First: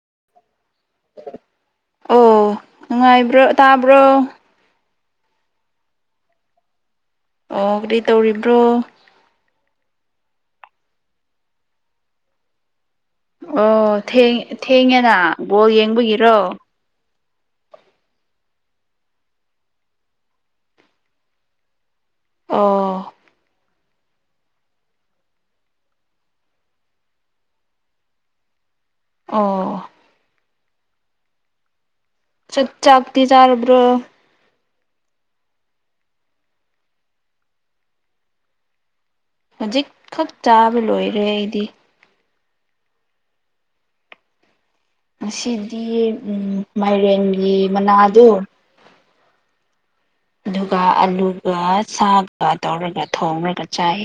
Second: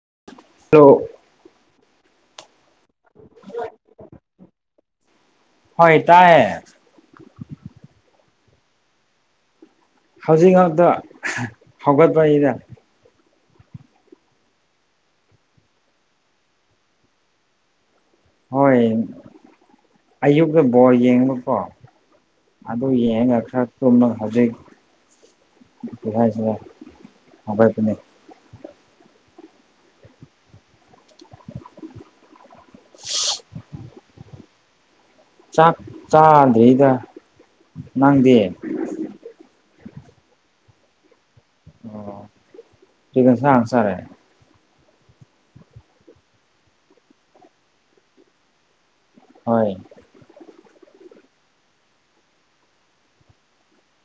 [unintelligible] ꯑꯣ ꯅꯨꯡꯉꯥꯏꯕ꯭ꯔꯣ ꯇꯥꯕ꯭ꯔꯣ ꯍꯣꯏ ꯇꯑꯦ ꯑꯣ ꯀꯔꯤ ꯇꯧꯔꯤꯕ꯭ꯔꯣ ꯍꯧꯖꯤꯛ ꯉꯥꯛꯇ ꯍꯧꯒꯠꯄꯒꯤꯅ ꯑꯣ ꯊꯦꯡꯉꯦꯅ ꯒꯣꯜ ꯌꯦꯡꯕꯒꯤꯔꯣ ꯍꯣꯏ ꯑꯌꯨꯛꯀ ꯕꯣꯜ ꯌꯦꯡꯕꯀꯣ ꯑꯗꯨ ꯑꯣ ꯌꯦꯉ ꯈꯔ ꯇꯨꯝꯅ ꯍꯧꯖꯤꯛ ꯀꯔꯤꯍꯥꯢꯁꯤꯒꯦ ꯍꯧꯒꯠꯄꯅꯦ ꯑꯣ ꯆꯛ ꯆꯥꯛꯇꯤ ꯆꯥꯔꯕ꯭ꯔꯣ ꯆꯥꯛ ꯆꯥꯗ꯭ꯔꯤꯗ ꯅꯪꯗꯤ ꯍꯧꯖꯤꯛꯈꯛ ꯆꯥꯕ ꯂꯣꯏꯔꯦ ꯑꯣ ꯀꯤ ꯢꯟꯁꯥꯡ ꯆꯥꯔꯦ ꯉꯁꯤꯗꯤ ꯎꯝ ꯃꯥꯏꯔꯦꯟꯒꯤ ꯃꯅꯥꯗꯣ ꯍꯣꯢ ꯑꯗꯨꯒ ꯑꯂꯨꯒ ꯁꯥꯒ ꯇꯧꯔꯒ ꯊꯣꯡꯉꯒ ꯆꯥꯏ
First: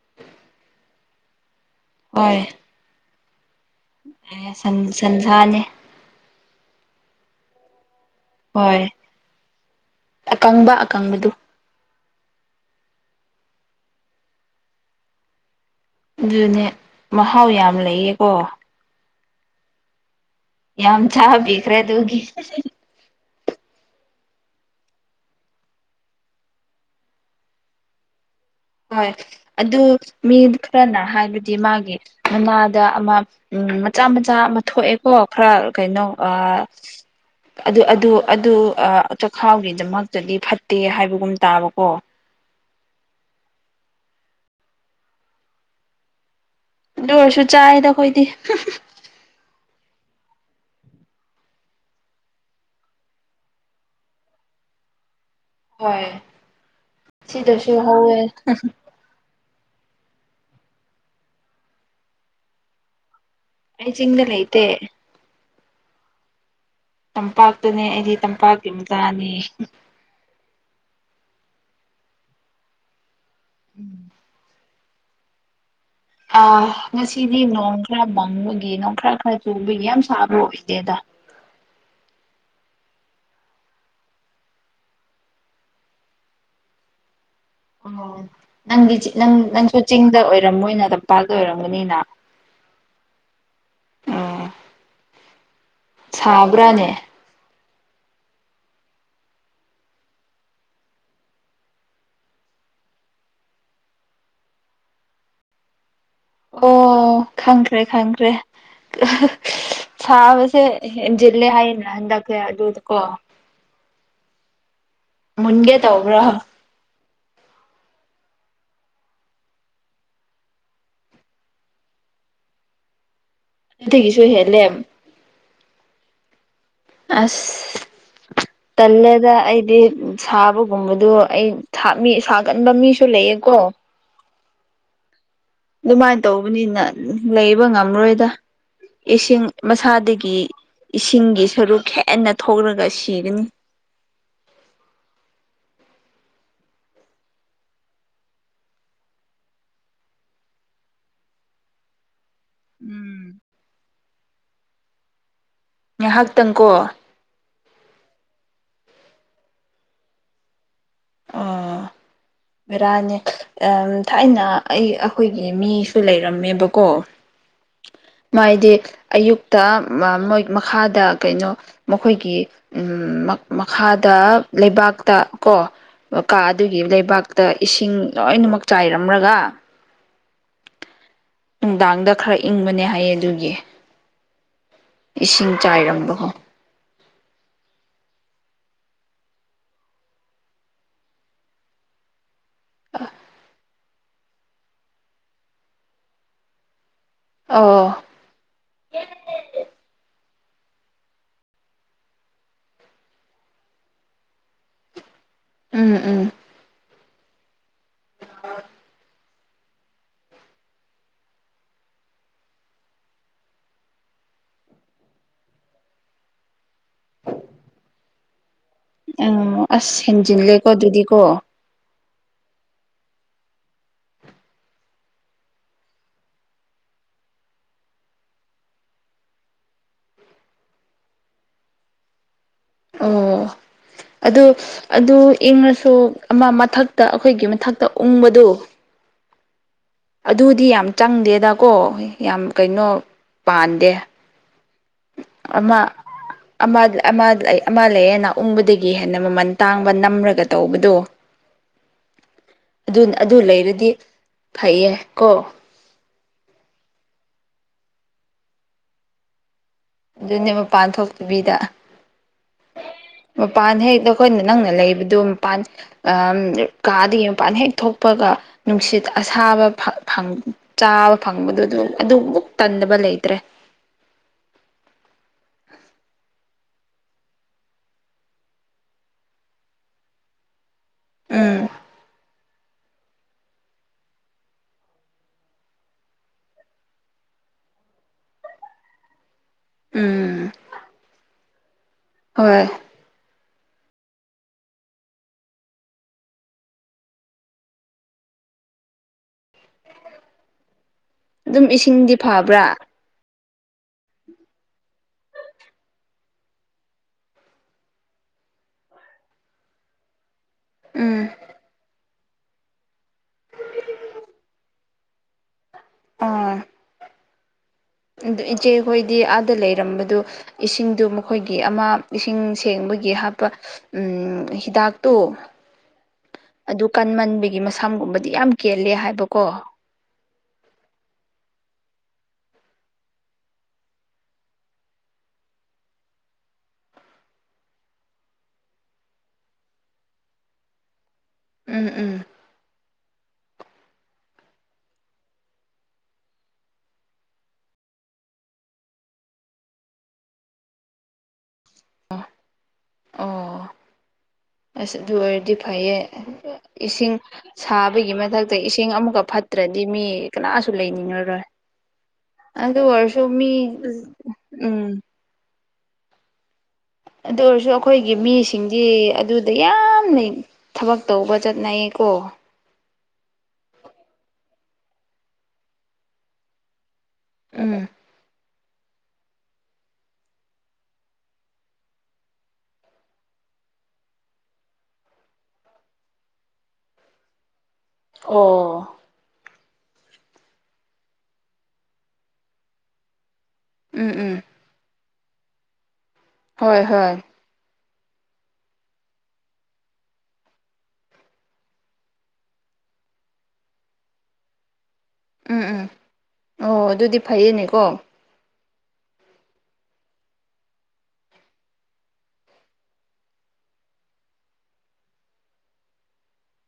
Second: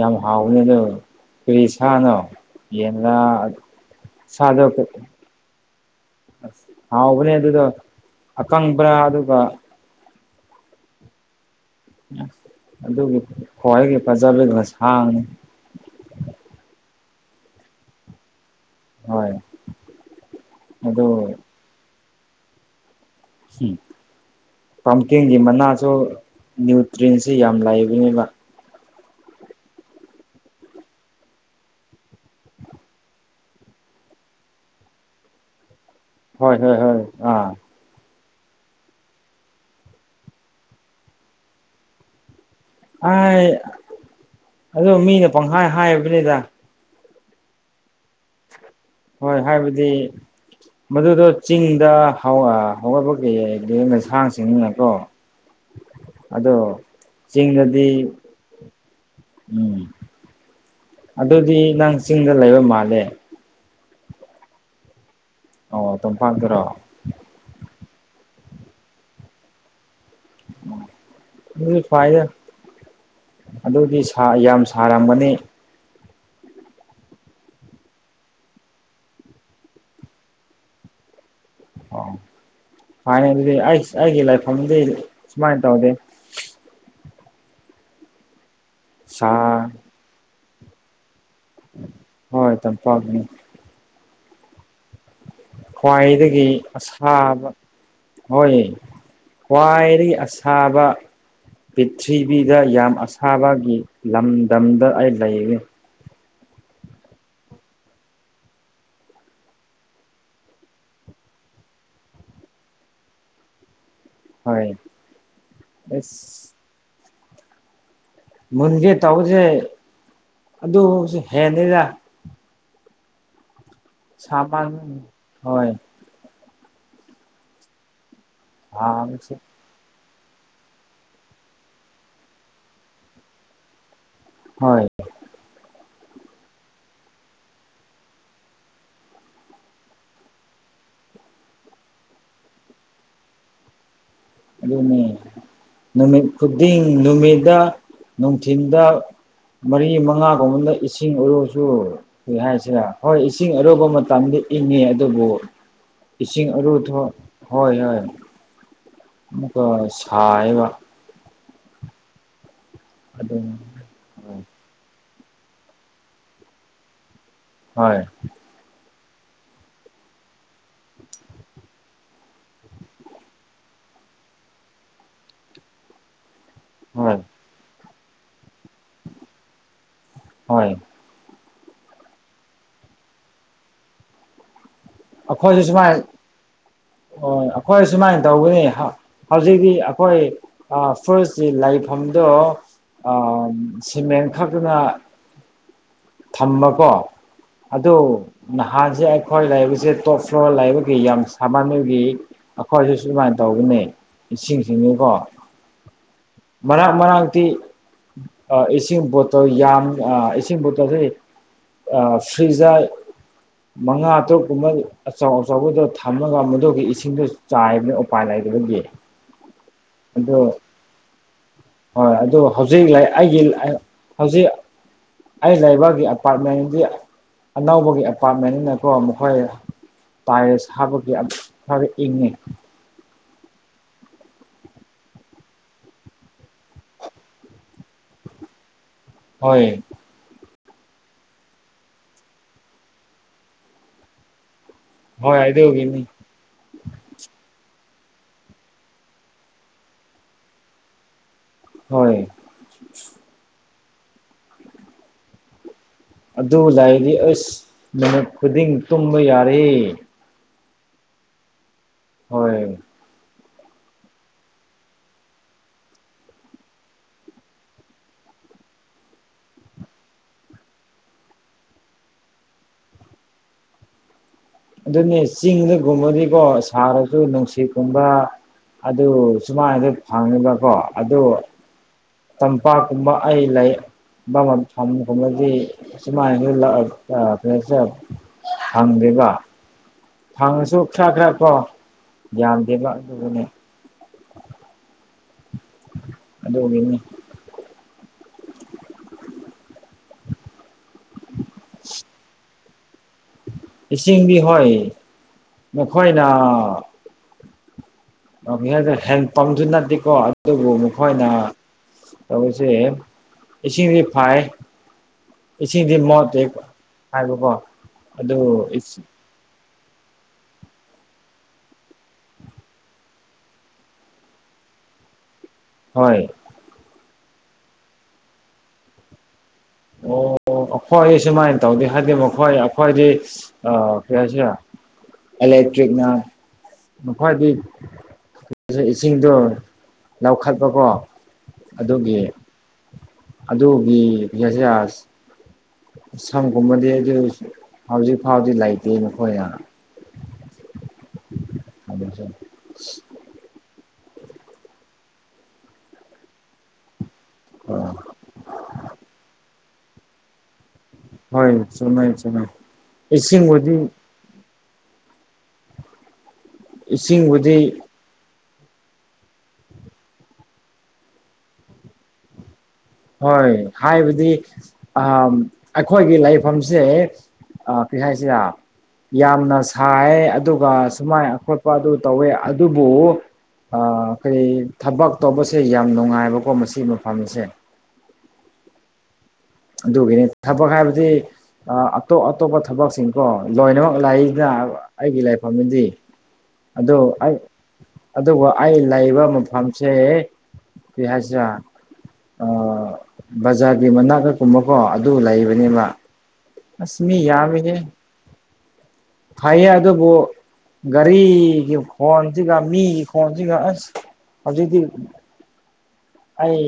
ꯌꯥꯝ ꯍꯥꯎꯅꯤ ꯑꯗꯨ ꯀꯔꯤꯁꯥꯅꯣ ꯍꯣꯏ ꯌꯦꯟꯂꯥ ꯁꯥꯗꯣ ꯁꯟ ꯁꯟꯁꯥꯅꯦ ꯍꯥꯎꯕꯅꯤ ꯑꯗꯨꯗꯣ ꯍꯣꯏ ꯑꯀꯪꯕ꯭ꯔꯥ ꯑꯗꯨꯒ ꯑꯀꯪꯕ ꯑꯀꯪꯕꯗꯨ ꯑꯗꯨꯒꯤ ꯈ꯭ꯋꯥꯏꯒꯤ ꯐꯖꯕꯤꯗ ꯉꯁꯥꯡꯅꯤ ꯑꯗꯨꯅꯦ ꯃꯍꯥꯎ ꯌꯥꯝ ꯂꯩꯌꯦꯀꯣ ꯍꯣꯏ ꯌꯥꯝ ꯑꯗꯨ ꯆꯥꯄꯤꯈ꯭ꯔꯦ ꯑꯗꯨꯒꯤ ꯎꯝ ꯄꯝꯀꯤꯟꯒꯤ ꯃꯅꯥꯁꯨ ꯅ꯭ꯌꯨꯇ꯭ꯔꯤꯟꯁꯤ ꯌꯥꯝ ꯂꯩꯕꯅꯤꯕ ꯍꯣꯏ ꯑꯗꯨ ꯃꯤ ꯈꯔꯅ ꯍꯥꯏꯕꯗꯤ ꯃꯥꯒꯤ ꯃꯅꯥꯗ ꯑꯃ ꯎꯝ ꯃꯆꯥ ꯃꯆꯥ ꯑꯃ ꯊꯣꯛꯑꯦꯀꯣ ꯈꯔ ꯀꯩꯅꯣ ꯑ ꯍꯣꯏ ꯍꯣꯏ ꯍꯣꯏ ꯑꯥ ꯑꯗꯨ ꯑꯗꯨ ꯑꯗꯨ ꯑ ꯆꯈꯥꯎꯒꯤꯗꯃꯛꯇꯗꯤ ꯐꯠꯇꯦ ꯍꯥꯏꯕꯒꯨꯝ ꯇꯥꯕꯀꯣ ꯑꯥꯏ ꯑꯗꯣ ꯃꯤꯅ ꯄꯪꯈꯥꯏ ꯍꯥꯏꯕꯅꯤꯗ ꯑꯗꯨ ꯑꯣꯏꯔꯁꯨ ꯆꯥꯏꯌꯦꯗ ꯑꯈꯣꯏꯗꯤ ꯍꯣꯏ ꯍꯥꯏꯕꯗꯤ ꯃꯗꯨꯗꯣ ꯆꯤꯡꯗ ꯍꯧ ꯍꯧꯋꯥꯕꯛ ꯂꯩꯌꯦ ꯅꯁꯥꯡꯁꯤꯡꯅꯤꯅꯀꯣ ꯍꯣꯏ ꯑꯗꯣ ꯁꯤꯗꯁꯨ ꯆꯤꯡꯗꯗꯤ ꯍꯧꯋꯦ ꯎꯝ ꯑꯗꯨꯗꯤ ꯅꯪ ꯆꯤꯡꯗ ꯂꯩꯕ ꯃꯥꯜꯂꯦ ꯑꯩ ꯆꯤꯡꯗ ꯂꯩꯥꯏꯇꯦ꯫ ꯑꯣ ꯇꯝꯄꯥꯛ ꯇꯔꯣ ꯇꯝꯄꯥꯛꯇꯨꯅꯦ ꯑꯩꯗꯤ ꯇꯝꯄꯥꯛꯀꯤ ꯃꯆꯥꯅꯤ ꯑꯗꯨꯁꯨ ꯐꯥꯏꯌꯦ ꯑꯗꯨꯗꯤ ꯁꯥ ꯌꯥꯝ ꯁꯥꯔꯝꯒꯅꯤ ꯑ ꯉꯁꯤꯗꯤ ꯅꯣꯡ ꯈꯔ ꯃꯪꯕꯒꯤ ꯅꯣꯡ ꯈꯔ ꯈꯔ ꯆꯨꯕꯒꯤ ꯌꯥꯝ ꯁꯥꯕ ꯑꯣꯏꯗꯦꯗ ꯑꯣ ꯐꯥꯏꯅꯦꯜꯂꯤ ꯑꯩꯁ ꯑꯩꯒꯤ ꯂꯩꯐꯝꯗꯤ ꯁꯨꯃꯥꯏꯅ ꯇꯧꯗꯦ ꯑꯣ ꯅꯪꯗꯤ ꯆꯤꯡ ꯁꯥ ꯅꯪ ꯅꯪꯁꯨ ꯆꯤꯡꯗ ꯑꯣꯏꯔꯝꯃꯣꯏꯅ ꯄꯥꯜꯗ ꯑꯣꯏꯔꯝꯒꯅꯤꯅ ꯍꯣꯏ ꯇꯝꯄꯥꯛꯅꯤ ꯑꯣ ꯈ꯭ꯋꯥꯏꯗꯒꯤ ꯁꯥꯕ꯭ꯔꯥꯅꯦ ꯑꯁꯥꯕ ꯍꯣꯏ ꯈ꯭ꯋꯥꯏꯗꯒꯤ ꯑꯁꯥꯕ ꯄꯤꯔꯊꯔꯤꯕꯤꯗ ꯌꯥꯝ ꯑꯁꯥꯕꯒꯤ ꯂꯝꯗꯝꯗ ꯑꯩ ꯂꯩꯔꯦ꯫ ꯑꯣ ꯈꯪꯈ꯭ꯔꯦ ꯈꯪꯈ꯭ꯔꯦ ꯁꯥꯕꯁꯦ ꯍꯦꯟꯖꯤꯜꯂꯦ ꯍꯥꯏꯌꯦꯅ ꯍꯟꯗꯛꯁꯦ ꯑꯗꯨꯗꯀꯣ ꯍꯣꯏ ꯃꯨꯟꯒꯦ ꯇꯧꯕ꯭ꯔꯥ ꯑꯁ ꯃꯨꯟꯒꯦ ꯇꯧꯕꯖꯦ ꯑꯗꯨꯕꯨꯛꯁꯨ ꯍꯦꯜꯂꯤꯗ ꯑꯗꯨꯒꯤꯁꯨ ꯍꯦꯜꯂꯦꯝ ꯍꯣꯏ ꯑꯁ ꯇꯜꯂꯦꯗ ꯁꯥꯕꯁꯦ ꯑꯩꯗꯤ ꯁꯥꯕꯒꯨꯝꯕꯗꯣ ꯑꯩ ꯃꯤ ꯁꯥꯒꯟꯕ ꯃꯤꯁꯨ ꯂꯩꯌꯦꯀꯣ ꯍꯣꯏ ꯑꯗꯨꯃꯥꯏ ꯇꯧꯕꯅꯤꯅ ꯂꯩꯕ ꯉꯝꯃꯔꯣꯏꯗ ꯏꯁꯤꯡ ꯃꯁꯥꯗꯒꯤ ꯏꯁꯤꯡꯒꯤ ꯁꯔꯨꯛ ꯍꯦꯟꯅ ꯊꯣꯛꯂꯒ ꯁꯤꯒꯅꯤ ꯑꯗꯨꯅꯦ ꯅꯨꯃꯤꯠ ꯈꯨꯗꯤꯡ ꯅꯨꯃꯤꯗꯥ ꯅꯨꯡꯊꯤꯟꯗ ꯃꯔꯤ ꯃꯉꯥꯒꯨꯝꯕꯗ ꯏꯁꯤꯡ ꯎꯔꯨꯁꯨ ꯀꯔꯤ ꯍꯥꯏꯁꯤꯔ ꯍꯣꯏ ꯎꯝ ꯏꯁꯤꯡ ꯑꯔꯨꯕ ꯃꯇꯝꯗꯤ ꯏꯪꯉꯤ ꯑꯗꯨꯕꯨ ꯏꯁꯤꯡ ꯉꯥꯏꯍꯥꯛꯇꯪꯀꯣ ꯑꯔꯨꯊꯣ ꯍꯣꯏ ꯍꯣꯏ ꯑꯃꯨꯛꯀꯥ ꯁꯥꯏꯌꯦꯕ ꯑꯥ ꯚꯦꯔꯥꯅꯦ ꯑꯗꯨꯝ ꯊꯥꯏꯅ ꯑꯩ ꯑꯩꯈꯣꯏꯒꯤ ꯃꯤꯁꯨ ꯂꯩꯔꯝꯃꯦꯕꯀꯣ ꯍꯣꯏ ꯃꯥꯏꯗꯤ ꯑꯌꯨꯛꯇ ꯃꯣꯏ ꯃꯈꯥꯗ ꯀꯩꯅꯣ ꯃꯈꯣꯏꯒꯤ ꯃꯈꯥꯗ ꯗꯥ ꯂꯩꯕꯥꯛꯇ ꯀꯣ ꯀꯥ ꯑꯗꯨꯒꯤ ꯍꯣꯏ ꯂꯩꯕꯥꯛꯇ ꯏꯁꯤꯡ ꯂꯣꯏꯅꯃꯛ ꯆꯥꯏꯔꯝꯂꯒ ꯍꯣꯏ ꯅꯨꯡꯗꯥꯡꯗ ꯈꯔ ꯏꯪꯕꯅꯦ ꯍꯥꯏꯌꯦ ꯑꯗꯨꯒꯤ ꯏꯁꯤꯡ ꯑꯩꯈꯣꯏꯁꯨ ꯁꯨꯃꯥꯏ ꯆꯥꯏꯔꯝꯕ ꯍꯣ ꯍꯣꯏ ꯑꯩꯈꯣꯏ ꯑꯁꯨꯃꯥꯏꯅ ꯇꯧꯒꯅꯤ ꯍꯥ ꯍꯧꯖꯤꯛꯇꯤ ꯑꯩꯈꯣꯏ ꯐꯨꯔꯤꯁꯤ ꯂꯥꯏꯐꯝꯗꯣ ꯑ ꯁꯤꯃꯦꯟ ꯈꯛꯇꯅ ꯊꯝꯕꯀꯣ ꯑꯣ ꯑꯗꯨ ꯅꯍꯥꯟꯁꯦ ꯑꯩꯈꯣꯏ ꯂꯩꯕꯁꯦ ꯇꯣꯞ ꯏꯁꯣ ꯂꯥꯏꯕꯛꯒꯤ ꯌꯥꯝ ꯁꯥꯃꯅꯕꯒꯤ ꯑꯩꯈꯣꯏꯁꯨ ꯁꯨꯃꯥꯏꯅ ꯇꯧꯕꯅꯤ ꯏꯁꯤꯡꯁꯤꯅꯤꯀꯣ ꯎꯝ ꯎꯝ ꯃꯔꯥꯡ ꯃꯔꯥꯡꯤ ꯏꯁꯤꯡꯣ ꯑꯣ ꯌꯥꯝ ꯏꯁꯤꯡ ꯄꯣꯠꯇꯁꯤ ꯐ꯭ꯔꯤꯖꯔ ꯃꯉꯥ ꯇꯔꯨꯛ ꯀꯨꯝꯕ ꯑꯆꯧ ꯑꯆꯧꯕꯗ ꯊꯝꯃꯒ ꯃꯗꯨꯒꯤ ꯏꯁꯤꯡꯗꯣ ꯆꯥꯏꯕꯅ ꯎꯄꯥꯏ ꯂꯩ ꯎꯝ ꯑꯁ ꯍꯦꯟꯖꯤꯜꯂꯦꯀꯣ ꯑꯗꯨꯗꯤꯀꯣ ꯍꯣꯏ ꯑꯗꯨ ꯍꯧꯖꯤꯛ ꯂ ꯑꯩꯒꯤ ꯍꯧꯖꯤꯛ ꯑꯩ ꯂꯩꯕꯒꯤ ꯑꯦꯄꯥꯔꯠꯃꯦꯟꯗꯤ ꯑꯅꯧꯕꯒꯤ ꯑꯦꯄꯥꯔꯠꯃꯦꯟꯅꯤꯅꯀꯣ ꯃꯈꯣꯏ ꯇꯥꯏꯁ ꯍꯥꯕꯒꯤꯛ ꯈꯔ ꯏꯪꯉꯤ ꯑꯣ ꯑꯗꯨ ꯑꯗꯨ ꯏꯪꯉꯁꯨ ꯑꯃ ꯃꯊꯛꯇ ꯑꯩꯈꯣꯏꯒꯤ ꯃꯊꯛꯇ ꯎꯪꯕꯗꯣ ꯍꯣꯏ ꯑꯗꯨꯗꯤ ꯌꯥꯝ ꯆꯪꯗꯦꯗꯀꯣ ꯌꯥꯝ ꯀꯩꯅꯣ ꯄꯥꯟꯗꯦ ꯍꯣꯏ ꯑꯃ ꯑꯗꯨꯒꯤꯅꯤ ꯑꯃꯥ ꯑꯃꯥ ꯂꯩ ꯑꯃ ꯂꯩꯌꯦꯅꯎꯪꯕꯗꯒꯤ ꯍꯦꯟꯅ ꯃꯃꯟ ꯇꯥꯡꯕ ꯅꯝꯔꯒ ꯇꯧꯕꯗꯣ ꯍꯣꯏ ꯑꯗꯨ ꯑꯗꯨ ꯂꯩꯔꯗꯤ ꯐꯩꯌꯦ ꯀꯣ ꯑꯗꯨ ꯂꯥꯛꯏꯗꯤ ꯑꯁ ꯃꯤꯅꯠ ꯈꯨꯗꯤꯡ ꯇꯨꯝꯕ ꯌꯥꯔꯦ ꯑꯗꯨꯅꯦ ꯃꯄꯥꯟ ꯊꯣꯛꯇꯕꯤꯗ ꯍꯣꯏ ꯃꯄꯥꯟ ꯍꯦꯛꯛꯇ ꯑꯩꯈꯣꯏꯅ ꯅꯪꯅ ꯂꯩꯕꯗꯨꯣ ꯃꯄꯥꯟ ꯀꯥꯗꯒꯤ ꯃꯄꯥꯟ ꯍꯦꯛ ꯊꯣꯛꯄꯒ ꯅꯨꯡꯁꯤꯠ ꯑꯁꯥꯕ ꯆꯥꯕ ꯐꯪꯕꯗꯨ ꯇꯟꯗꯕ ꯂꯩꯇ [inaudible] ꯑꯗꯨꯅꯦ ꯆꯤꯡꯗꯒꯨꯝꯕꯗꯤꯀꯣ ꯁꯥꯔꯁꯨ ꯅꯨꯡꯁꯤꯠꯀꯨꯝꯕ ꯑꯗꯨ ꯁꯨꯃꯥꯏꯅꯗ ꯐꯪꯉꯤꯕꯀꯣ ꯑꯗꯨ ꯎꯝ ꯇꯝꯄꯥꯛꯀꯨꯝꯕ ꯑꯩ ꯂꯩ ꯊ ꯈꯣꯠꯂꯗꯤ ꯁꯨꯃꯥꯏꯅ ꯐꯪꯗꯦꯕ ꯎꯝ ꯐꯪꯉꯁꯨ ꯈꯔ ꯈꯔ ꯀꯣ ꯍꯣꯏ ꯌꯥꯝꯗꯦꯕ ꯑꯗꯨꯕꯨꯅꯦ ꯑꯗꯨꯅꯤ ꯑꯗꯨꯝ ꯏꯁꯤꯡꯗꯤ ꯐꯕ꯭ꯔꯥ ꯏꯁꯤꯡꯗꯤ ꯍꯣꯏ ꯅꯣꯏꯅ ꯍꯦꯟꯄꯝꯁꯨ ꯅꯠꯇꯦꯀꯣ ꯑꯗꯨꯕꯨ ꯎꯝ ꯃꯈꯣꯏꯅ ꯁꯦ ꯏꯁꯤꯡꯗꯤ ꯐꯥꯏ ꯏꯁꯤꯡꯗꯤ ꯃꯣꯠꯇꯦ ꯑꯥ ꯍꯥꯏꯕ ꯀꯣ ꯑꯗꯨ ꯏꯆꯦꯈꯣꯏꯗꯤ ꯑꯥꯗ ꯂꯩꯔꯦ ꯂꯩꯔꯝꯕꯗꯨ ꯏꯁꯤꯡꯗꯨ ꯃꯈꯣꯏꯒꯤ ꯑꯃ ꯏꯁꯤꯡ ꯁꯦꯡꯕꯒꯤ ꯍꯥꯞꯄꯤ ꯆ ꯆꯥꯛꯇꯣ ꯍꯣꯏ ꯑꯗꯨ ꯀꯟꯃꯟꯕꯒꯤ ꯃꯁꯝꯒꯨꯝꯕꯗꯤ ꯌꯥꯝ ꯀꯦꯜꯂꯦ ꯍꯥꯏꯕꯀꯣ ꯑꯣ ꯑꯩꯈꯣꯏ ꯁꯨꯃꯥꯏꯅ ꯇꯧꯗ ꯍꯥꯏꯗꯤ ꯃꯈꯣꯏ ꯑꯩꯈꯣꯏꯗꯤ ꯀꯔꯤ ꯍꯥꯏꯁꯤꯔꯦ ꯏꯂꯦꯛꯇ꯭ꯔꯤꯛꯅ ꯃꯈꯣꯏꯒꯤ ꯏꯁꯤꯡꯗꯣ ꯂꯧꯈꯠꯄꯀꯣ ꯎꯝ ꯎꯝ ꯑꯗꯨꯒꯤ ꯑꯗꯨꯒꯤꯁꯁ ꯁꯝꯒꯨꯝꯕꯗꯤ ꯑꯗꯨ ꯍꯧꯖꯤꯛ ꯐꯥꯎꯗꯤ ꯂꯩꯇꯦ ꯅꯈꯣꯏꯅ ꯑꯗꯁ ꯑꯣ ꯑꯁ ꯑꯗꯨ ꯑꯣꯏꯔꯗꯤ ꯐꯩꯌꯦ ꯏꯁꯤꯡ ꯑꯥ ꯁꯥꯕꯒꯤ ꯃꯊꯛꯇ ꯏꯁꯤꯡ ꯑꯃꯨꯛꯀ ꯐꯠꯇ꯭ꯔꯗꯤ ꯃꯤ ꯀꯅꯥꯁꯨ ꯂꯩꯅꯤꯡꯉꯔꯣꯏ ꯍꯣꯏ ꯆꯨꯝꯃꯦ ꯆꯨꯝꯃꯦ ꯑꯗꯨ ꯑꯣꯏꯔꯁꯨ ꯃꯤ ꯏꯁꯤꯡꯕꯨꯗꯤ ꯎꯝ ꯑꯗꯨ ꯏꯁꯤꯡꯕꯨꯗꯤ ꯑꯣꯏꯔꯁꯨ ꯑꯩꯈꯣꯏꯒꯤ ꯃꯤꯁꯤꯡ ꯁꯤꯡꯗꯤ ꯑꯗꯨꯗ ꯌꯥꯝꯅ ꯊꯕꯛ ꯇꯧꯕ ꯆꯠꯅꯩꯌꯦꯀꯣ ꯍꯣꯏ ꯍꯥꯏꯕꯗꯤ ꯑ ꯑꯩꯈꯣꯏꯒꯤ ꯂꯩꯐꯝꯁꯦ ꯑ ꯎꯝ ꯄꯤ ꯍꯥꯏꯁꯤ ꯌꯥ ꯌꯥꯝꯅ ꯁꯥꯏ ꯑꯗꯨꯒ ꯁꯨꯃꯥꯏꯅ ꯑꯈꯣꯠꯄ ꯑꯗꯨ ꯇꯧꯋꯦ ꯑꯗꯨꯕꯨ ꯑꯩꯈꯔꯤ ꯊꯕꯛ ꯇꯧꯕꯁꯦ ꯌꯥꯝ ꯅꯨꯡꯉꯥꯏꯕꯀꯣ ꯃꯁꯤꯒꯤ ꯃꯐꯝꯁꯦ ꯑꯣ ꯑꯗꯨꯒꯤꯅꯤ ꯊꯕꯛ ꯍꯥꯏꯕꯗꯤ ꯑꯇꯣꯞ ꯑꯇꯣꯞꯄ ꯊꯕꯛꯁꯤꯡ ꯀꯣ ꯂꯣꯏꯅꯃꯛ ꯎꯝ ꯎꯝ ꯂꯥꯛꯏꯁꯤꯅ ꯑꯩꯒꯤ ꯂꯥꯏꯐꯝꯗꯤ ꯍꯣꯏ ꯑꯗꯨ ꯍꯣꯏ ꯑꯩ ꯑꯗꯨꯒ ꯑꯩ ꯂꯩꯕ ꯃꯐꯝꯁꯦ ꯀꯩ ꯍꯥꯏꯁꯤꯔ ꯑ ꯕꯖꯥꯔꯒꯤ ꯃꯅꯥꯀꯛꯀꯨꯝꯕꯀꯣ ꯑꯗꯨ ꯎꯝ ꯎꯝ ꯂꯩꯕꯅꯦꯕ ꯑꯣ ꯑꯁ ꯑꯗꯨꯗꯤ ꯐꯩꯌꯦꯅꯦꯀꯣ ꯐꯌꯦ ꯑꯗꯣꯕꯨꯣ ꯒꯥꯔꯤꯒꯤ ꯈꯣꯟꯁꯤꯒ ꯃꯤꯒꯤ ꯈꯣꯟꯁꯤꯒ ꯑꯁ ꯍꯧꯖꯤꯛꯇꯤ ꯑꯩ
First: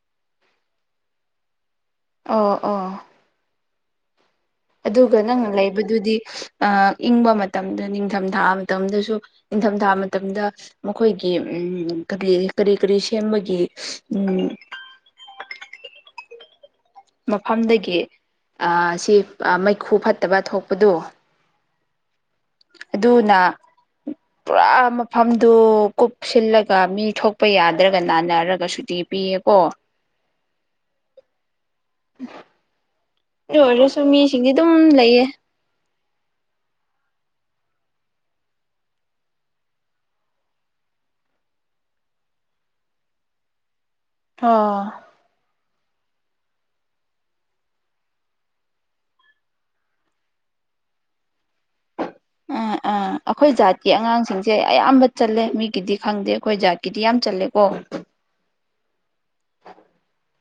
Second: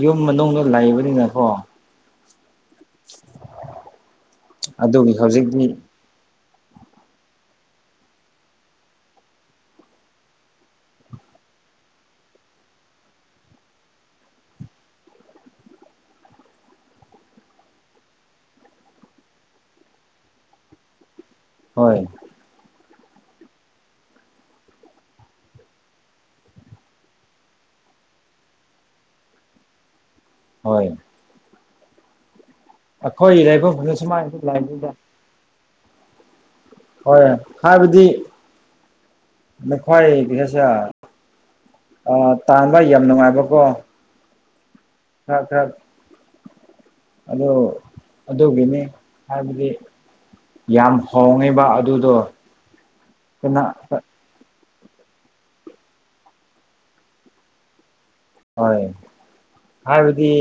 ꯌꯨꯝ ꯃꯅꯨꯡꯗ ꯂꯩꯕꯅꯤꯅꯀꯣ ꯑꯣ ꯑꯣ ꯑꯗꯨꯒꯤ ꯑꯗꯨꯒ ꯅꯪꯅ ꯍꯧꯖꯤꯛꯇꯤ ꯂꯩꯕꯗꯨꯗꯤ ꯏꯪꯕ ꯃꯇꯝꯗ ꯅꯤꯡꯊꯝꯊꯥ ꯃꯇꯝꯗꯁꯨ ꯅꯤꯡꯊꯝꯊꯥ ꯃꯇꯝꯗ ꯃꯈꯣꯏꯒꯤ ꯎꯝ ꯀꯔꯤ ꯀꯔꯤ ꯀꯔꯤ ꯁꯦꯝꯕꯒꯤ ꯎꯝ [unintelligible] ꯃꯐꯝꯗꯒꯤ ꯁꯤ ꯃꯩꯈꯨ ꯐꯠꯇꯕ ꯊꯣꯛꯄꯗꯣ ꯍꯣꯏ ꯑꯗꯨꯅ ꯄꯨꯔꯥ ꯃꯐꯝꯗꯨ ꯀꯨꯞꯁꯤꯜꯂꯒ ꯃꯤ ꯊꯣꯛꯄ ꯌꯥꯗ꯭ꯔꯒ ꯅꯥꯟꯅꯔꯒ ꯁꯨꯗꯤꯤ ꯄꯤꯌꯦꯀꯣ ꯍꯣꯏ ꯑꯩꯈꯣꯏ ꯂꯩꯐꯝꯗ ꯑꯣꯏꯣꯏꯔꯁꯨ ꯁꯨꯃꯥꯏꯅꯁꯨ ꯃꯤꯁꯤꯡꯗꯤ ꯑꯗꯨꯝ ꯂꯩꯕꯅꯤꯗ ꯂꯩꯌꯦ ꯍꯣꯏ ꯍꯥꯏꯕꯗꯤ ꯅꯈꯣꯏ ꯀꯩꯅꯁꯦ ꯑ ꯇꯥꯡꯥꯟꯕ ꯑꯩ ꯌꯥꯝ ꯅꯨꯡꯉꯥꯏꯕꯀꯣ ꯑꯥ ꯈꯔ ꯈꯔ ꯑꯗꯨ ꯑꯗꯨꯒꯤꯅꯤ ꯍꯥꯏꯕꯗꯤ ꯌꯥꯝ ꯍꯣꯡꯉꯤꯕ ꯑꯗꯨꯗꯣ ꯑꯥ ꯑꯥ ꯑꯩꯈꯣꯏ ꯀꯅꯥ ꯖꯥꯠꯀꯤ ꯑꯉꯥꯡꯁꯤꯡꯁꯦ ꯏꯦ ꯑꯌꯥꯝꯕ ꯆꯠꯂꯦ ꯃꯤꯒꯤꯗꯤ ꯈꯪꯗꯦ ꯑꯩꯈꯣꯏ ꯖꯥꯠꯀꯤꯗꯤ ꯌꯥꯝ ꯆꯜꯂꯦꯀꯣ ꯍꯣꯏ ꯍꯥꯏꯕꯗꯤ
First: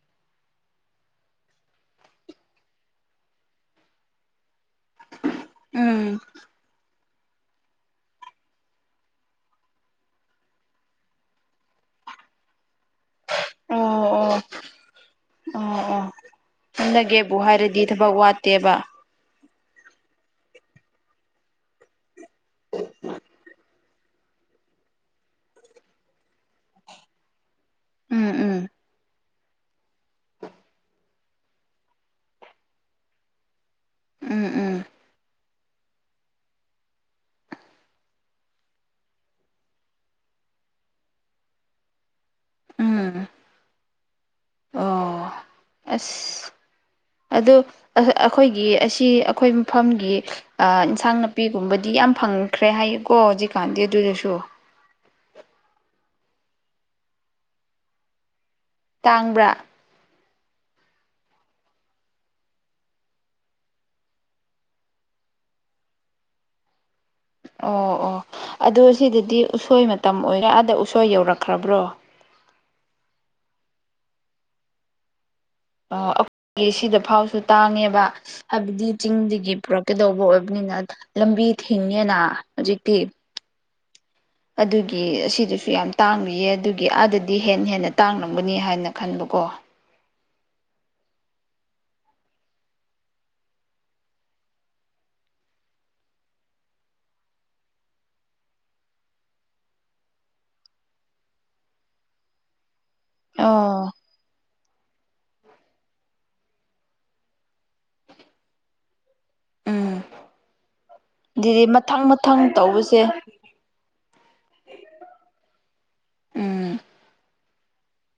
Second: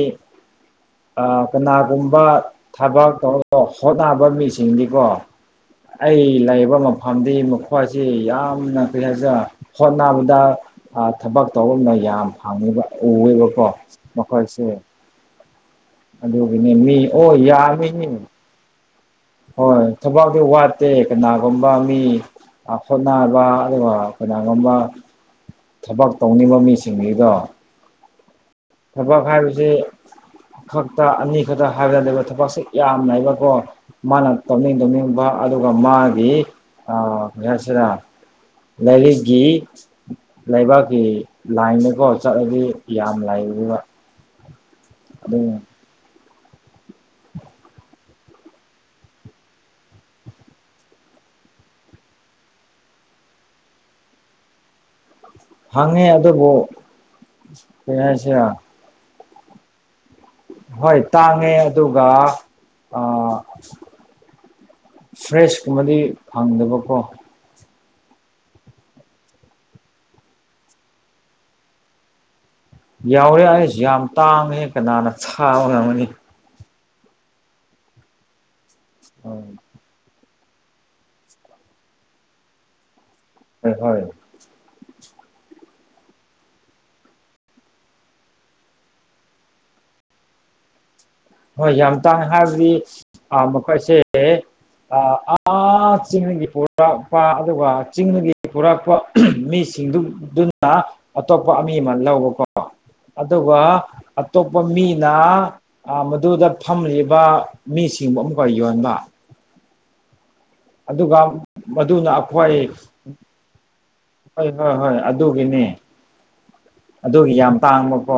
ꯀꯅꯥꯒꯨꯝꯕ ꯊꯕꯛ ꯇꯧꯔ ꯍꯣꯠꯅꯕ ꯃꯤꯁ ꯆꯤꯡꯗꯤꯀꯣ ꯎꯝ ꯑꯩ ꯂꯩꯕ ꯃꯝꯗꯤ ꯃꯈꯣꯏꯁꯤ ꯌꯥꯝꯅ ꯀꯔꯤ ꯍꯥꯏꯁꯦ ꯍꯣꯠꯅꯕꯗ ꯊꯕꯛ ꯇꯧꯕꯔꯅ ꯌꯥꯝ ꯍꯪꯉꯤꯕ ꯎꯋꯦꯕꯀꯣ ꯑꯣ ꯑꯣ ꯃꯈꯣꯏꯁꯦ ꯑꯣ ꯑꯣ ꯑꯗꯨꯒꯤꯅꯦ ꯃꯤ ꯑꯣ ꯍꯟꯗꯛꯒꯦꯕꯨ ꯍꯥꯏꯔꯗꯤ ꯌꯥꯃꯤꯅꯤ ꯊꯕꯛ ꯋꯥꯠꯇꯦꯕ ꯍꯣꯏ ꯊꯕꯥꯛꯇꯤ ꯋꯥꯠꯇꯦ ꯀꯅꯥꯒꯨꯝꯕ ꯃꯤ ꯍꯣꯠꯅꯕ ꯑꯗꯨꯒ ꯑꯩꯈꯣꯏꯅꯥꯒꯨꯝꯕ ꯊꯕꯛ ꯇꯧꯅꯤꯡꯕ ꯃꯤꯁꯤꯡꯁꯤꯗꯣ ꯎꯝ ꯎꯝ ꯊꯕ ꯈꯥꯏꯔꯁꯦ ꯈꯛꯇ ꯑꯅꯤ ꯈꯛꯇ ꯍꯥꯏꯕꯗ ꯂꯩꯕ ꯊꯕꯛꯁꯦ ꯌꯥꯝꯅꯏꯕꯀꯣ ꯃꯥꯅ ꯎꯝ ꯎꯝ ꯇꯧꯅꯤꯡ ꯇꯧꯅꯤꯡꯕ ꯑꯗꯨꯒ ꯃꯥꯒꯤ ꯀꯩ ꯍꯥꯏꯁꯤꯔ ꯂꯥꯏꯔꯤꯛꯀꯤ ꯂꯩꯕꯥꯛꯀꯤ ꯂꯥꯏꯟꯗꯀꯣ ꯆꯠꯂꯗꯤ ꯌꯥꯝ ꯎꯝ ꯂꯥꯏ ꯏ ꯑꯣ ꯑꯁ [unintelligible] ꯑ ꯑꯩꯈꯣꯏꯒꯤ ꯑꯁꯤ ꯑꯩꯈꯣꯏ ꯃꯐꯝꯒꯤ ꯏꯟꯁꯥꯡ ꯅꯥꯄꯤꯒꯨꯝꯕꯗꯤ ꯌꯥꯝ ꯐꯪꯈ꯭ꯔꯦ ꯍꯥꯏꯌꯨꯀꯣ ꯍꯧꯖꯤꯛꯀꯥꯟꯗꯤ ꯑꯗꯨꯗꯨꯁꯨ ꯍꯪꯉꯦ ꯑꯗꯨꯕꯨ ꯀꯩ ꯍꯥꯏꯁꯤꯔ ꯇꯥꯡꯕ꯭ꯔꯥ ꯍꯣꯏ ꯇꯥꯡꯉꯦ ꯑꯗꯨꯒ ꯐ꯭ꯔꯦꯁ ꯀꯨꯝꯕꯗꯤ ꯐꯪꯗꯕꯀꯣ ꯑꯣ ꯑꯣ ꯑꯗꯨꯗ ꯁꯤꯗꯗꯤ ꯎꯁꯣꯏ ꯃꯇꯝ ꯑꯣꯏꯔ ꯑꯗ ꯎꯁꯣꯏ ꯌꯧꯔꯛꯈ꯭ꯔꯕ꯭ꯔꯣ ꯌꯥꯎꯔꯦ ꯑꯩꯁꯨ ꯌꯥꯝ ꯇꯥꯡꯉꯦ ꯀꯅꯥꯅ ꯊꯥꯕ ꯉꯝꯒꯅꯤ ꯑꯣ ꯑꯩꯈꯣꯏꯒꯤ ꯁꯤꯗ ꯐꯥꯎꯁꯨ ꯇꯥꯡꯉꯦꯕ ꯍꯥꯏꯕꯗꯤ ꯆꯤꯡꯗꯒꯤ ꯎꯝ ꯄꯨꯔꯛꯀꯗꯧꯕ ꯑꯣꯏꯕ ꯅꯤꯅ ꯂꯝꯕꯤ ꯊꯤꯡꯉꯦꯅ ꯍꯧꯖꯤꯛꯇꯤ ꯍꯣꯏ ꯑꯗꯨꯒꯤ ꯑꯁꯤꯗꯨꯁꯨ ꯌꯥꯝ ꯇꯥꯡꯕꯤꯌꯦ ꯑꯗꯨꯒꯤ ꯑꯥꯗꯗꯤ ꯍꯦꯟꯅ ꯍꯦꯟꯅ ꯇꯥꯡꯂꯝꯒꯅꯤ ꯍꯥꯏꯅ ꯈꯟꯕꯀꯣ ꯍꯣꯏ ꯌꯥꯝ ꯇꯥꯡꯅ ꯍꯥꯏꯕꯗꯤ ꯃꯈꯣꯏꯁꯦ ꯑꯥ ꯆꯤꯡꯒꯤ ꯄꯨꯔꯛꯄ ꯑꯗꯨꯒ ꯆꯤꯡꯒꯤ ꯄꯨꯔꯛꯄ ꯃꯤꯁꯤꯡ ꯁꯤꯡꯗꯨꯗꯨꯅ ꯑꯇꯣꯞꯄ ꯑꯃ ꯑꯃ ꯂꯧꯕꯀꯣ ꯑꯗꯨꯒ ꯑꯣ ꯑꯇꯣꯞꯄ ꯃꯤꯅ ꯃꯗꯨꯗ ꯐꯝꯂꯤꯕ ꯃꯤꯁꯤꯡꯕꯨ ꯑꯃꯨꯛꯀ ꯌꯣꯟꯕ ꯎꯝ ꯑꯗꯨꯒ ꯑꯗꯨꯗꯤ ꯃꯊꯪ ꯃꯗꯨꯅ ꯃꯊꯪ ꯑꯩꯈꯣꯏ ꯇꯧꯕꯁꯦ ꯍꯣꯏ ꯍꯣꯏ ꯍꯣꯏ ꯑꯗꯨꯒꯤꯅꯦ ꯎꯝ ꯑꯗꯨꯒꯤ ꯌꯥꯝ ꯇꯥꯡꯕꯀꯣ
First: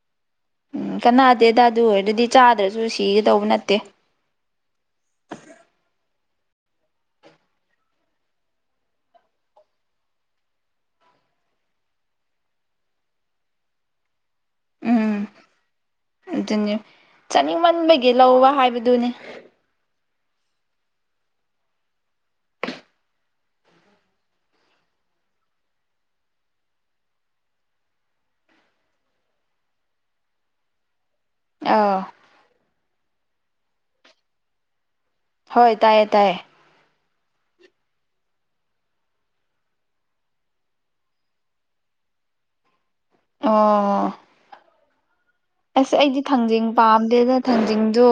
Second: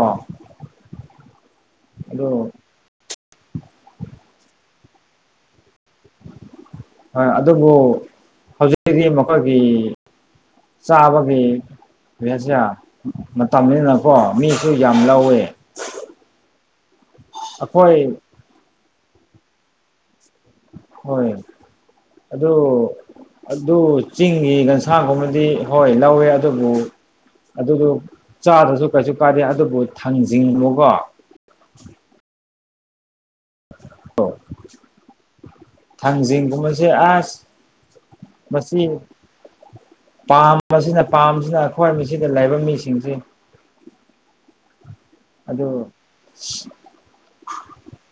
ꯎꯝ ꯀꯅꯥꯗꯦꯗ ꯑꯗꯨ ꯑꯣꯏꯔ ꯑꯗꯨꯗꯤ ꯑꯗꯨ ꯆꯥꯗ꯭ꯔꯁꯨ ꯁꯤꯒꯗꯧꯕ ꯅꯠꯇꯦ ꯍꯣꯏ ꯑꯗꯨꯕꯨ ꯍꯧꯖꯤꯛꯇꯀꯤꯗꯤ ꯃꯈꯣꯏꯒꯤ ꯆꯥꯕꯒꯤ ꯁꯌꯥ ꯃꯇꯝꯅꯤꯁꯤꯅꯀꯣ ꯃꯤꯁꯨ ꯌꯥꯝ ꯎꯝ ꯂꯧꯋꯦ ꯑꯗꯨꯅꯤ ꯑꯩꯈꯣꯏ ꯆꯥꯅꯤꯡꯃꯟꯕꯒꯤ ꯂꯧꯕ ꯍꯥꯏꯕꯗꯨꯅꯤ ꯍꯣꯏ ꯑꯗꯨꯣ ꯑꯗꯨ ꯆꯤꯡꯒꯤ ꯒꯟꯁꯥꯒꯨꯝꯕꯗꯤ ꯍꯣꯏ ꯂꯧꯋꯦ ꯑꯗꯨꯕꯨ ꯑꯗꯨꯗꯨ ꯆꯥꯗ꯭ꯔꯁꯨ ꯀꯩꯁꯨ ꯀꯥꯗꯦ ꯑꯗꯨꯕꯨ ꯊꯥꯡꯖꯤꯡꯕꯨꯀꯣ ꯑ ꯑꯣ ꯍꯣꯏ ꯇꯥꯏꯌꯦ ꯇꯥꯏꯌꯦ ꯊꯥꯡꯖꯤꯡꯕꯁꯦ ꯑ ꯃꯁꯤꯁ ꯄꯥꯝꯕꯁꯤꯅ ꯄꯥꯝꯕꯁꯤꯅ ꯑꯩꯈꯣꯏ ꯃꯤꯁꯤꯗ ꯂꯩꯕ ꯃꯤꯁꯤꯡꯁꯤ ꯑ ꯑꯗꯨ ꯑꯁ ꯑꯩꯗꯤ ꯊꯥꯡꯖꯤꯡ ꯄꯥꯝꯗꯦꯗ ꯊꯥꯡꯖꯤꯡꯗꯣ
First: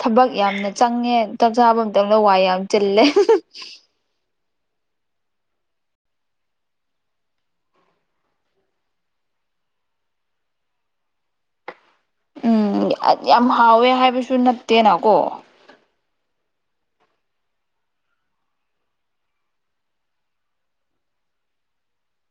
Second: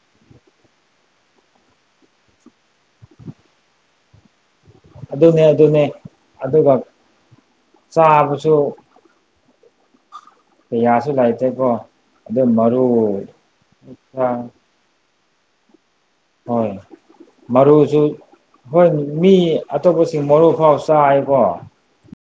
ꯊꯕꯛ ꯌꯥꯝꯅ ꯆꯪꯉꯦ ꯆꯞ ꯆꯥꯕ ꯃꯇꯝꯗ ꯋꯥꯏ ꯌꯥꯝ ꯆꯤꯜꯂꯦ ꯑꯗꯨꯅꯦ ꯑꯗꯨꯅꯦ ꯑꯗꯨꯒ ꯆꯥꯕꯁꯨ ꯄ ꯌꯥꯁꯨ ꯂꯥꯏꯇ ꯄꯣ ꯎꯝ ꯌꯥꯝ ꯍꯥꯎꯋꯦ ꯍꯥꯏꯕꯁꯨ ꯅꯠꯇꯦꯅꯀꯣ ꯍꯣꯏ ꯃꯔꯨꯁꯨ ꯍꯣꯏ ꯃꯤ ꯑꯇꯣꯞꯄꯁꯤꯡ ꯃꯔꯨ ꯐꯥꯎ ꯆꯥꯏꯀꯣ